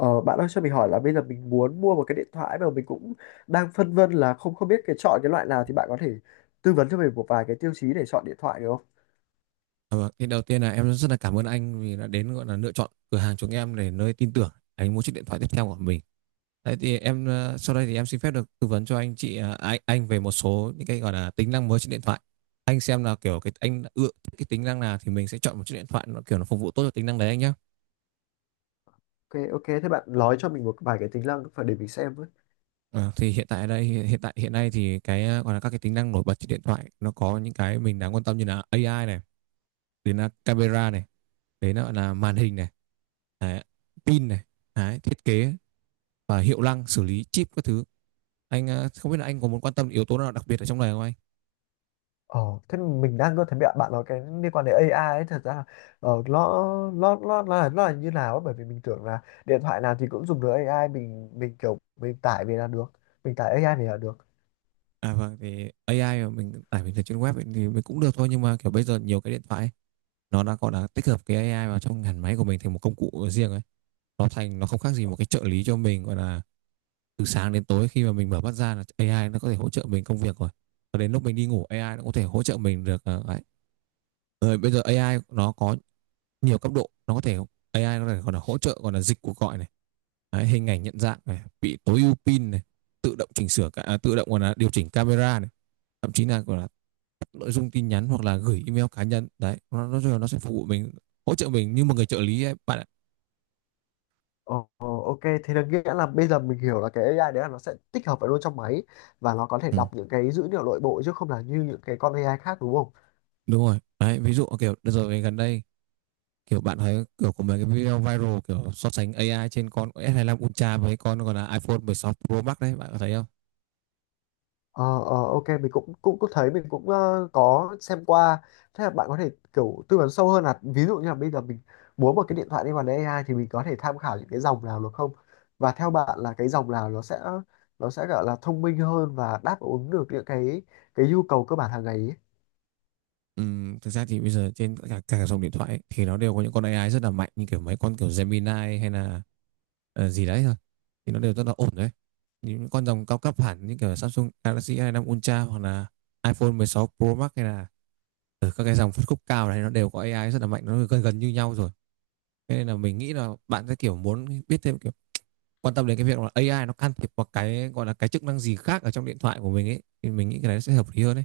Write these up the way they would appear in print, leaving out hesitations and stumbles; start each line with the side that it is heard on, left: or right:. left: Ờ, Bạn ơi cho mình hỏi là bây giờ mình muốn mua một cái điện thoại mà mình cũng đang phân vân là không không biết chọn cái loại nào thì bạn có thể tư vấn cho mình một vài cái tiêu chí để chọn điện thoại được không?
right: À, vâng. Thì đầu tiên là em rất là cảm ơn anh vì đã đến gọi là lựa chọn cửa hàng chúng em để nơi tin tưởng anh mua chiếc điện thoại tiếp theo của mình. Đấy thì em sau đây thì em xin phép được tư vấn cho anh chị anh về một số những cái gọi là tính năng mới trên điện thoại. Anh xem là kiểu cái anh đã ưa thích cái tính năng nào thì mình sẽ chọn một chiếc điện thoại nó kiểu nó phục vụ tốt cho tính năng đấy anh nhé.
left: Ok, ok, thế bạn nói cho mình một vài cái tính năng phải để mình xem với.
right: Ờ, thì hiện tại đây hiện tại hiện nay thì gọi là các cái tính năng nổi bật trên điện thoại nó có những cái mình đáng quan tâm như là AI này, đến là camera này, đến là màn hình này, đấy, pin này, đấy, thiết kế và hiệu năng xử lý chip các thứ. Anh không biết là anh có muốn quan tâm yếu tố nào đặc biệt ở trong này không anh?
left: Ờ, Thế mình đang có thấy bạn bạn nói cái liên quan đến AI ấy, thật ra là ờ, nó nó là như nào ấy, bởi vì mình tưởng là điện thoại nào thì cũng dùng được AI, mình kiểu mình tải về là được, mình tải AI về là được.
right: À, vâng, thì AI mà mình tải từ trên web ấy, thì mình cũng được thôi, nhưng mà kiểu bây giờ nhiều cái điện thoại ấy, nó đã gọi là tích hợp cái AI vào trong hẳn máy của mình thành một công cụ riêng ấy. Nó thành nó không khác gì một cái trợ lý cho mình, gọi là từ sáng đến tối, khi mà mình mở mắt ra là AI nó có thể hỗ trợ mình công việc rồi, và đến lúc mình đi ngủ AI nó có thể hỗ trợ mình được, đấy. Rồi bây giờ AI nó có nhiều cấp độ, nó có thể AI có thể còn là hỗ trợ, còn là dịch cuộc gọi này. Đấy, hình ảnh nhận dạng này, bị tối ưu pin này, tự động chỉnh sửa cả, à, tự động còn là điều chỉnh camera này, thậm chí là còn là nội dung tin nhắn hoặc là gửi email cá nhân. Đấy nó sẽ phục vụ mình, hỗ trợ mình như một người trợ lý ấy, bạn ạ.
left: Ồ, ok, thế là nghĩa là bây giờ mình hiểu là cái AI đấy là nó sẽ tích hợp vào luôn trong máy và nó có thể
right: Ừ,
left: đọc những cái dữ liệu nội bộ chứ không là như những cái con AI khác, đúng không?
right: đúng rồi đấy, ví dụ kiểu đợt rồi gần đây kiểu bạn thấy kiểu của mấy cái video viral kiểu so sánh AI trên con s lăm Ultra với con còn là iPhone 16 Pro Max, đấy, bạn có thấy không?
left: Ờ, ờ, ok, mình cũng cũng cũng thấy mình cũng có xem qua. Thế là bạn có thể kiểu tư vấn sâu hơn là ví dụ như là bây giờ mình muốn một cái điện thoại đi vào AI thì mình có thể tham khảo những cái dòng nào được không? Và theo bạn là cái dòng nào nó sẽ gọi là thông minh hơn và đáp ứng được những cái nhu cầu cơ bản hàng ngày ý?
right: Thực ra thì bây giờ trên cả dòng điện thoại ấy, thì nó đều có những con AI rất là mạnh, như kiểu mấy con kiểu Gemini hay là gì đấy thôi, thì nó đều rất là ổn đấy. Những con dòng cao cấp hẳn như kiểu Samsung Galaxy A5 Ultra hoặc là iPhone 16 Pro Max hay là ở các cái dòng phân khúc cao này, nó đều có AI rất là mạnh, nó gần gần như nhau rồi. Thế nên là mình nghĩ là bạn sẽ kiểu muốn biết thêm, kiểu quan tâm đến cái việc là AI nó can thiệp vào cái gọi là cái chức năng gì khác ở trong điện thoại của mình ấy, thì mình nghĩ cái này sẽ hợp lý hơn đấy.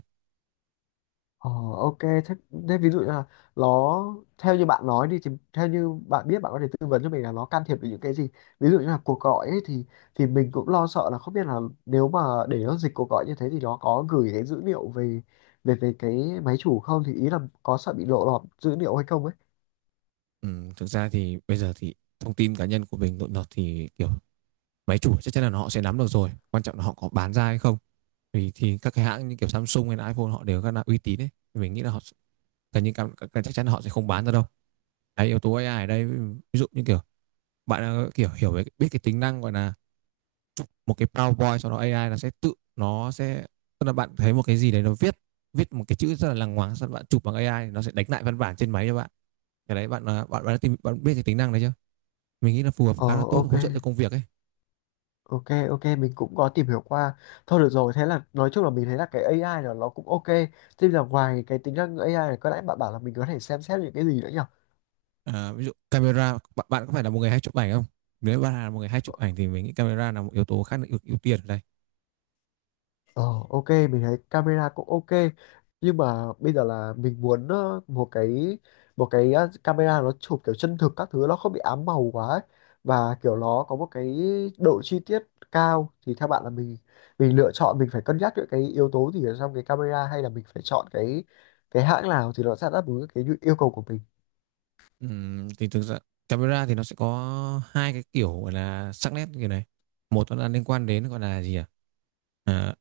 left: Ờ, ok, thế ví dụ như là nó, theo như bạn nói đi, thì theo như bạn biết, bạn có thể tư vấn cho mình là nó can thiệp về những cái gì, ví dụ như là cuộc gọi ấy, thì mình cũng lo sợ là không biết là, nếu mà để nó dịch cuộc gọi như thế thì nó có gửi cái dữ liệu về về về cái máy chủ không, thì ý là có sợ bị lộ lọt dữ liệu hay không ấy.
right: Thực ra thì bây giờ thì thông tin cá nhân của mình nội lọt thì kiểu máy chủ chắc chắn là họ sẽ nắm được rồi. Quan trọng là họ có bán ra hay không. Vì thì các cái hãng như kiểu Samsung hay là iPhone họ đều rất là uy tín ấy. Thì mình nghĩ là họ gần như chắc chắn là họ sẽ không bán ra đâu. Đấy, yếu tố AI ở đây, ví dụ như kiểu bạn kiểu hiểu về biết cái tính năng gọi là một cái PowerPoint, sau đó AI nó sẽ tự nó sẽ, tức là bạn thấy một cái gì đấy, nó viết viết một cái chữ rất là lằng ngoáng, sau đó bạn chụp bằng AI, nó sẽ đánh lại văn bản trên máy cho bạn. Cái đấy bạn ờ, bạn bạn, đã tìm, bạn biết cái tính năng đấy chưa? Mình nghĩ là phù hợp,
left: Ờ
right: khá là tốt,
left: ok,
right: hỗ trợ cho công việc ấy.
left: ok, ok, mình cũng có tìm hiểu qua. Thôi được rồi, thế là nói chung là mình thấy là cái AI là nó cũng ok. Thế là ngoài cái tính năng AI này có lẽ bạn bảo là mình có thể xem xét những cái gì nữa nhỉ?
right: À, ví dụ camera, bạn có phải là một người hay chụp ảnh không? Nếu bạn là một người hay chụp ảnh thì mình nghĩ camera là một yếu tố khá là ưu tiên ở đây.
left: Ờ, ok, mình thấy camera cũng ok, nhưng mà bây giờ là mình muốn một cái camera nó chụp kiểu chân thực các thứ, nó không bị ám màu quá ấy. Và kiểu nó có một cái độ chi tiết cao, thì theo bạn là mình lựa chọn mình phải cân nhắc những cái yếu tố gì ở trong cái camera, hay là mình phải chọn cái hãng nào thì nó sẽ đáp ứng cái yêu cầu của mình.
right: Thì thực ra camera thì nó sẽ có hai cái kiểu gọi là sắc nét như này. Một, nó là liên quan đến gọi là gì à, à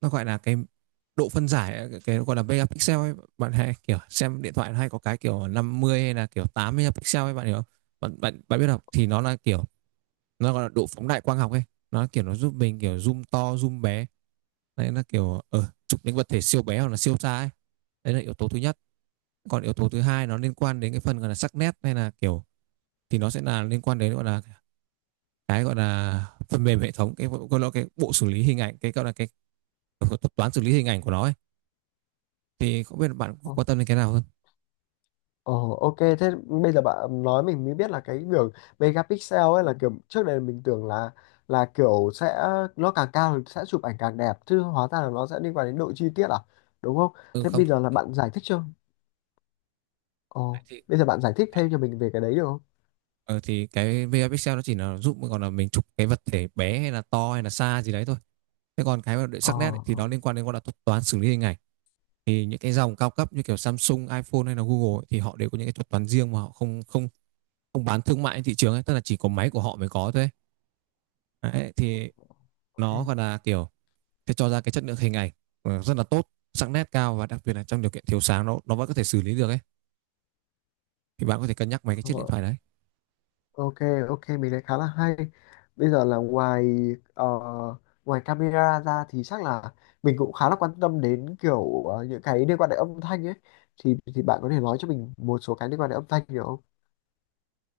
right: nó gọi là cái độ phân giải, cái gọi là megapixel ấy, bạn hay kiểu xem điện thoại hay có cái kiểu 50 hay là kiểu 80 pixel ấy bạn hiểu không? Bạn bạn bạn biết không, thì nó là kiểu nó gọi là độ phóng đại quang học ấy. Nó kiểu nó giúp mình kiểu zoom to zoom bé, đấy, nó kiểu chụp những vật thể siêu bé hoặc là siêu xa ấy. Đấy là yếu tố thứ nhất. Còn yếu tố thứ hai nó liên quan đến cái phần gọi là sắc nét hay là kiểu, thì nó sẽ là liên quan đến gọi là cái gọi là phần mềm hệ thống, cái gọi là cái bộ xử lý hình ảnh, cái gọi là cái thuật toán xử lý hình ảnh của nó ấy. Thì không biết bạn
left: Ờ.
right: quan tâm đến cái nào hơn?
left: Ồ, ok, thế bây giờ bạn nói mình mới biết là cái đường megapixel ấy, là kiểu trước đây mình tưởng là kiểu sẽ nó càng cao thì sẽ chụp ảnh càng đẹp, chứ hóa ra là nó sẽ liên quan đến độ chi tiết à, đúng không?
right: Ừ
left: Thế
right: không.
left: bây giờ là bạn giải thích chưa? Ồ,
right: Thì
left: bây giờ bạn giải thích thêm cho mình về cái đấy được không?
right: ờ, thì cái VR Pixel nó chỉ là giúp còn là mình chụp cái vật thể bé hay là to hay là xa gì đấy thôi. Thế còn cái mà để
left: Ờ,
right: sắc nét ấy, thì
left: ờ,
right: nó liên quan đến gọi là thuật toán xử lý hình ảnh. Thì những cái dòng cao cấp như kiểu Samsung, iPhone hay là Google ấy, thì họ đều có những cái thuật toán riêng mà họ không không không bán thương mại trên thị trường ấy, tức là chỉ có máy của họ mới có thôi. Đấy, thì nó
left: ok.
right: gọi là kiểu sẽ cho ra cái chất lượng hình ảnh rất là tốt, sắc nét cao, và đặc biệt là trong điều kiện thiếu sáng nó vẫn có thể xử lý được ấy. Thì bạn có thể cân nhắc mấy cái chiếc điện
left: Ờ.
right: thoại đấy.
left: Ok, ok, mình thấy khá là hay. Bây giờ là ờ, ngoài camera ra thì chắc là mình cũng khá là quan tâm đến kiểu những cái liên quan đến âm thanh ấy. Thì bạn có thể nói cho mình một số cái liên quan đến âm thanh được không?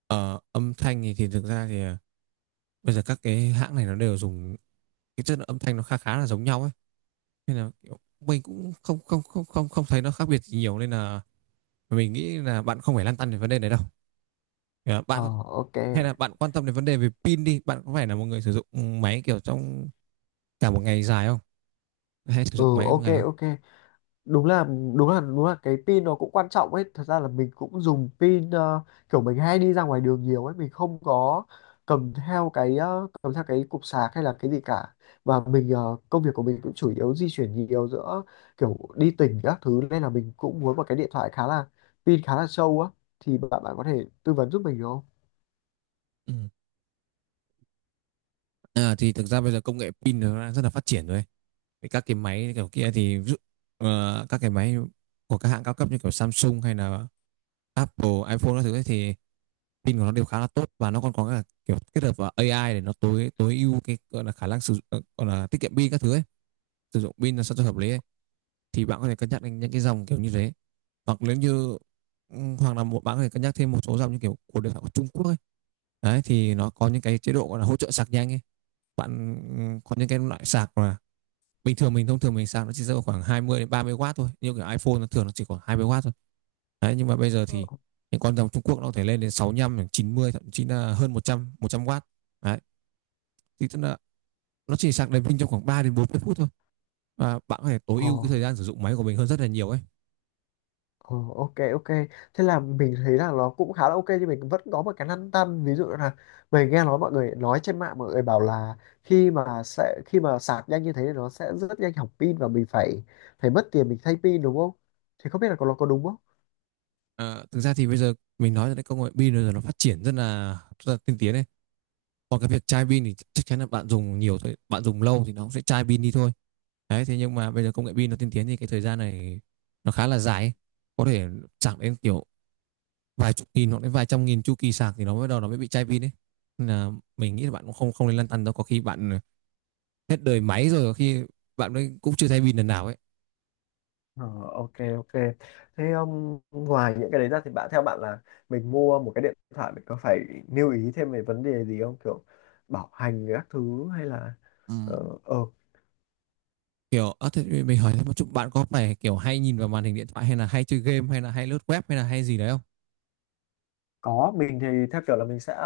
right: Ờ, âm thanh thì thực ra thì bây giờ các cái hãng này nó đều dùng cái chất lượng âm thanh nó khá khá là giống nhau ấy, nên là kiểu mình cũng không không không không không thấy nó khác biệt gì nhiều, nên là mình nghĩ là bạn không phải lăn tăn về vấn đề này đâu. Ờ,
left: Ờ,
right: bạn
left: ok.
right: hay là bạn quan tâm đến vấn đề về pin đi. Bạn có phải là một người sử dụng máy kiểu trong cả một ngày dài không, hay sử
left: Ừ,
right: dụng máy một
left: ok,
right: ngày không?
left: ok. đúng là đúng là cái pin nó cũng quan trọng ấy, thật ra là mình cũng dùng pin, kiểu mình hay đi ra ngoài đường nhiều ấy, mình không có cầm theo cái cục sạc hay là cái gì cả. Và mình công việc của mình cũng chủ yếu di chuyển nhiều giữa kiểu đi tỉnh các thứ, nên là mình cũng muốn một cái điện thoại khá là pin, khá là sâu á, thì bạn bạn có thể tư vấn giúp mình được không?
right: Ừ. À, thì thực ra bây giờ công nghệ pin nó đã rất là phát triển rồi. Thì các cái máy kiểu kia thì ví dụ, các cái máy của các hãng cao cấp như kiểu Samsung hay là Apple iPhone các thứ ấy thì pin của nó đều khá là tốt, và nó còn có cả kiểu kết hợp vào AI để nó tối tối ưu cái gọi là khả năng sử dụng, gọi là tiết kiệm pin các thứ ấy, sử dụng pin là sao cho hợp lý ấy. Thì bạn có thể cân nhắc đến những cái dòng kiểu như thế, hoặc nếu như ừ, hoặc là một bạn có thể cân nhắc thêm một số dòng như kiểu của điện thoại của Trung Quốc ấy. Đấy thì nó có những cái chế độ gọi là hỗ trợ sạc nhanh ấy bạn. Ừ, có những cái loại sạc mà bình thường thông thường mình sạc nó chỉ rơi vào khoảng 20 đến 30 W thôi, nhưng cái iPhone nó thường nó chỉ khoảng 20 W thôi, đấy, nhưng mà bây giờ
left: Ờ.
right: thì những con dòng Trung Quốc nó có thể lên đến sáu mươi lăm, chín mươi, thậm chí là hơn một trăm W. Đấy, thì tức là nó chỉ sạc đèn pin trong khoảng 3 đến 40 phút thôi, và bạn có thể tối
left: Ờ.
right: ưu cái thời gian sử dụng máy của mình hơn rất là nhiều ấy.
left: Ờ, ok, ok, thế là mình thấy là nó cũng khá là ok, nhưng mình vẫn có một cái lăn tăn, ví dụ là mình nghe nói mọi người nói trên mạng, mọi người bảo là khi mà sẽ khi mà sạc nhanh như thế thì nó sẽ rất nhanh hỏng pin và mình phải phải mất tiền mình thay pin, đúng không, thì không biết là nó có đúng không?
right: À, thực ra thì bây giờ mình nói là cái công nghệ pin bây giờ nó phát triển rất là tiên tiến này. Còn cái việc chai pin thì chắc chắn là bạn dùng nhiều thôi, bạn dùng lâu thì nó cũng sẽ chai pin đi thôi. Đấy, thế nhưng mà bây giờ công nghệ pin nó tiên tiến thì cái thời gian này nó khá là dài ấy. Có thể sạc đến kiểu vài chục nghìn hoặc đến vài trăm nghìn chu kỳ sạc thì nó mới bị chai pin đấy. Nên là mình nghĩ là bạn cũng không không nên lăn tăn đâu, có khi bạn hết đời máy rồi, có khi bạn ấy cũng chưa thay pin lần nào ấy.
left: Ờ, ok, ok, thế ngoài những cái đấy ra thì bạn, theo bạn là mình mua một cái điện thoại mình có phải lưu ý thêm về vấn đề gì không, kiểu bảo hành các thứ hay là
right: Ừ.
left: ờ
right: Thế mình hỏi thêm một chút, bạn có phải kiểu hay nhìn vào màn hình điện thoại, hay là hay chơi game, hay là hay lướt web, hay là hay gì đấy không?
left: Có, mình thì theo kiểu là mình sẽ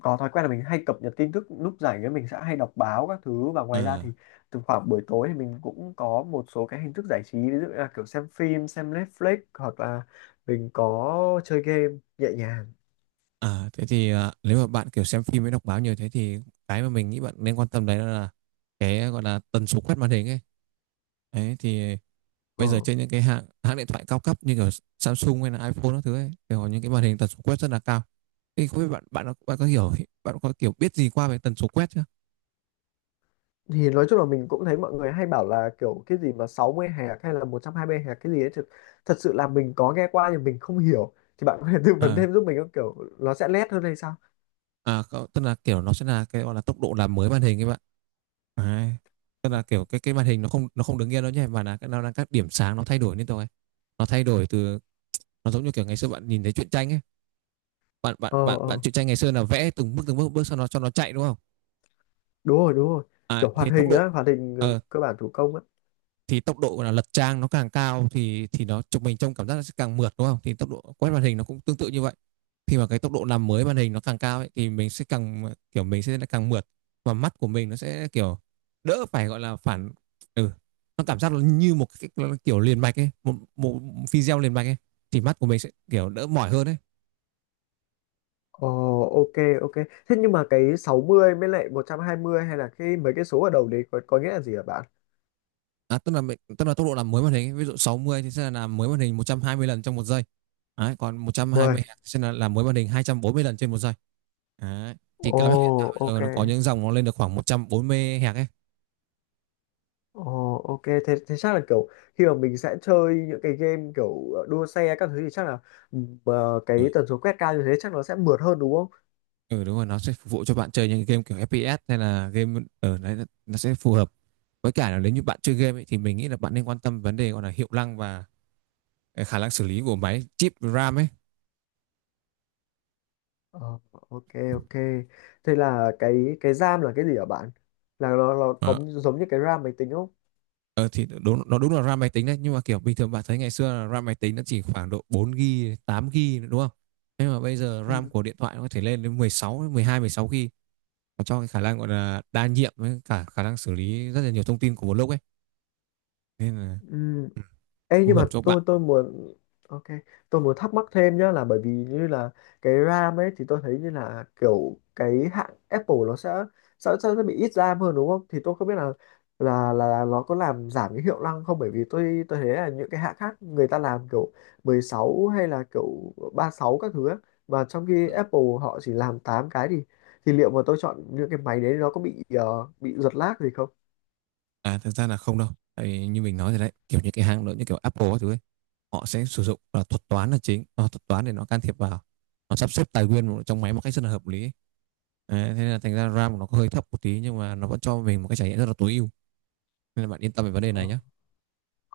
left: có thói quen là mình hay cập nhật tin tức lúc rảnh ấy, mình sẽ hay đọc báo các thứ, và ngoài ra thì
right: À.
left: từ khoảng buổi tối thì mình cũng có một số cái hình thức giải trí, ví dụ như là kiểu xem phim, xem Netflix, hoặc là mình có chơi game nhẹ nhàng.
right: À, thế thì nếu mà bạn kiểu xem phim với đọc báo nhiều thế thì cái mà mình nghĩ bạn nên quan tâm đấy là cái gọi là tần số quét màn hình ấy. Đấy, thì bây giờ
left: Ờ.
right: trên những cái hãng hãng điện thoại cao cấp như kiểu Samsung hay là iPhone các thứ ấy thì họ những cái màn hình tần số quét rất là cao. Thì không biết bạn bạn có hiểu, bạn có kiểu biết gì qua về tần số quét chưa?
left: Thì nói chung là mình cũng thấy mọi người hay bảo là kiểu cái gì mà 60 hạt hay là 120 hạt cái gì ấy, thật sự là mình có nghe qua nhưng mình không hiểu, thì bạn có thể tư vấn
right: À
left: thêm giúp mình không, kiểu nó sẽ lét hơn hay sao?
right: Tức là kiểu nó sẽ là cái gọi là tốc độ làm mới màn hình ấy bạn. Đấy. Tức
left: Ừ.
right: là kiểu cái màn hình nó không, nó không đứng yên đâu nhé, mà là nó là các điểm sáng nó thay đổi liên tục ấy. Nó thay đổi từ, nó giống như kiểu ngày xưa bạn nhìn thấy truyện tranh ấy, bạn bạn
left: Ờ,
right: bạn bạn
left: ờ.
right: truyện tranh ngày xưa là vẽ từng bước bước cho nó chạy đúng không?
left: Đúng rồi, đúng rồi,
right: à,
left: kiểu hoạt
right: thì tốc
left: hình
right: độ
left: á,
right: ờ,
left: cơ bản thủ công á.
right: thì tốc độ là lật trang nó càng cao thì nó chụp mình trong cảm giác nó sẽ càng mượt đúng không, thì tốc độ quét màn hình nó cũng tương tự như vậy. Khi mà cái tốc độ làm mới màn hình nó càng cao ấy, thì mình sẽ càng kiểu mình sẽ càng mượt, và mắt của mình nó sẽ kiểu đỡ phải gọi là phản, ừ, nó cảm giác nó như một cái kiểu liền mạch ấy, một một video liền mạch ấy, thì mắt của mình sẽ kiểu đỡ mỏi hơn ấy.
left: Ồ, ok, ok, thế nhưng mà cái 60 mới lại 120, hay là cái mấy cái số ở đầu đấy có nghĩa là gì hả bạn?
right: À, tức là tốc độ làm mới màn hình ví dụ 60 thì sẽ là làm mới màn hình 120 lần trong một giây. Đấy, còn 120
left: Uầy,
right: Hz sẽ là làm mới màn hình 240 lần trên một giây. Đấy. Thì
left: ồ,
right: cao nhất hiện tại bây
left: ok.
right: giờ nó có những dòng nó lên được khoảng 140 Hz ấy.
left: Ồ, ok, thế chắc là kiểu khi mà mình sẽ chơi những cái game kiểu đua xe các thứ thì chắc là
right: Ờ,
left: cái tần số quét cao như thế chắc nó sẽ mượt hơn, đúng không?
right: ừ đúng rồi, nó sẽ phục vụ cho bạn chơi những game kiểu FPS hay là game ở đấy nó- sẽ phù hợp. Với cả là nếu như bạn chơi game ấy, thì mình nghĩ là bạn nên quan tâm vấn đề gọi là hiệu năng và khả năng xử lý của máy, chip, RAM ấy.
left: Ờ, ok, ok, thế là cái RAM là cái gì hả bạn, là nó có
right: Ờ.
left: giống như cái RAM máy tính không?
right: Ờ, thì đúng là RAM máy tính đấy, nhưng mà kiểu bình thường bạn thấy ngày xưa là RAM máy tính nó chỉ khoảng độ 4GB, 8GB nữa, đúng không? Nhưng mà bây giờ RAM của điện thoại nó có thể lên đến 16, 12, 16GB và cho cái khả năng gọi là đa nhiệm với cả khả năng xử lý rất là nhiều thông tin của một lúc ấy. Nên là
left: Ừ.
right: ừ,
left: Ê,
right: phù
left: nhưng mà
right: hợp cho bạn.
left: tôi muốn ok, tôi muốn thắc mắc thêm nhá, là bởi vì như là cái RAM ấy thì tôi thấy như là kiểu cái hãng Apple nó sẽ bị ít RAM hơn, đúng không, thì tôi không biết là nó có làm giảm cái hiệu năng không, bởi vì tôi thấy là những cái hãng khác người ta làm kiểu 16 hay là kiểu 36 các thứ ấy. Và trong khi Apple họ chỉ làm 8 cái thì liệu mà tôi chọn những cái máy đấy nó có bị bị giật lag gì không?
right: À thực ra là không đâu. Tại vì như mình nói rồi đấy, kiểu như cái hãng lớn như kiểu Apple các thứ ấy, họ sẽ sử dụng là thuật toán là chính, thuật toán để nó can thiệp vào, nó sắp xếp tài nguyên trong máy một cách rất là hợp lý ấy. Đấy, thế nên là thành ra RAM của nó có hơi thấp một tí nhưng mà nó vẫn cho mình một cái trải nghiệm rất là tối ưu. Nên là bạn yên tâm về vấn đề này
left: Ờ,
right: nhé.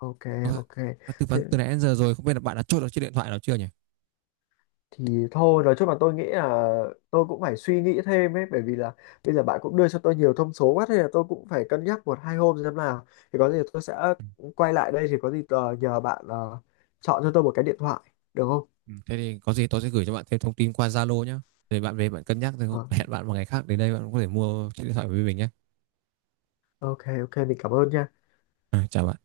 left: ok, ok,
right: Tư
left: thế
right: vấn từ nãy đến giờ rồi, không biết là bạn đã chốt được chiếc điện thoại nào chưa nhỉ?
left: thì thôi nói chung là tôi nghĩ là tôi cũng phải suy nghĩ thêm ấy, bởi vì là bây giờ bạn cũng đưa cho tôi nhiều thông số quá, thế là tôi cũng phải cân nhắc một hai hôm xem nào, thì có gì tôi sẽ
right: Ừ.
left: quay lại đây, thì có gì nhờ bạn chọn cho tôi một cái điện thoại được không?
right: Ừ, thế thì có gì tôi sẽ gửi cho bạn thêm thông tin qua Zalo nhé. Để bạn về bạn cân nhắc rồi
left: Ờ,
right: hẹn bạn một ngày khác đến đây bạn có thể mua chiếc điện thoại với mình nhé.
left: ok, ok, mình cảm ơn nha.
right: À, chào bạn.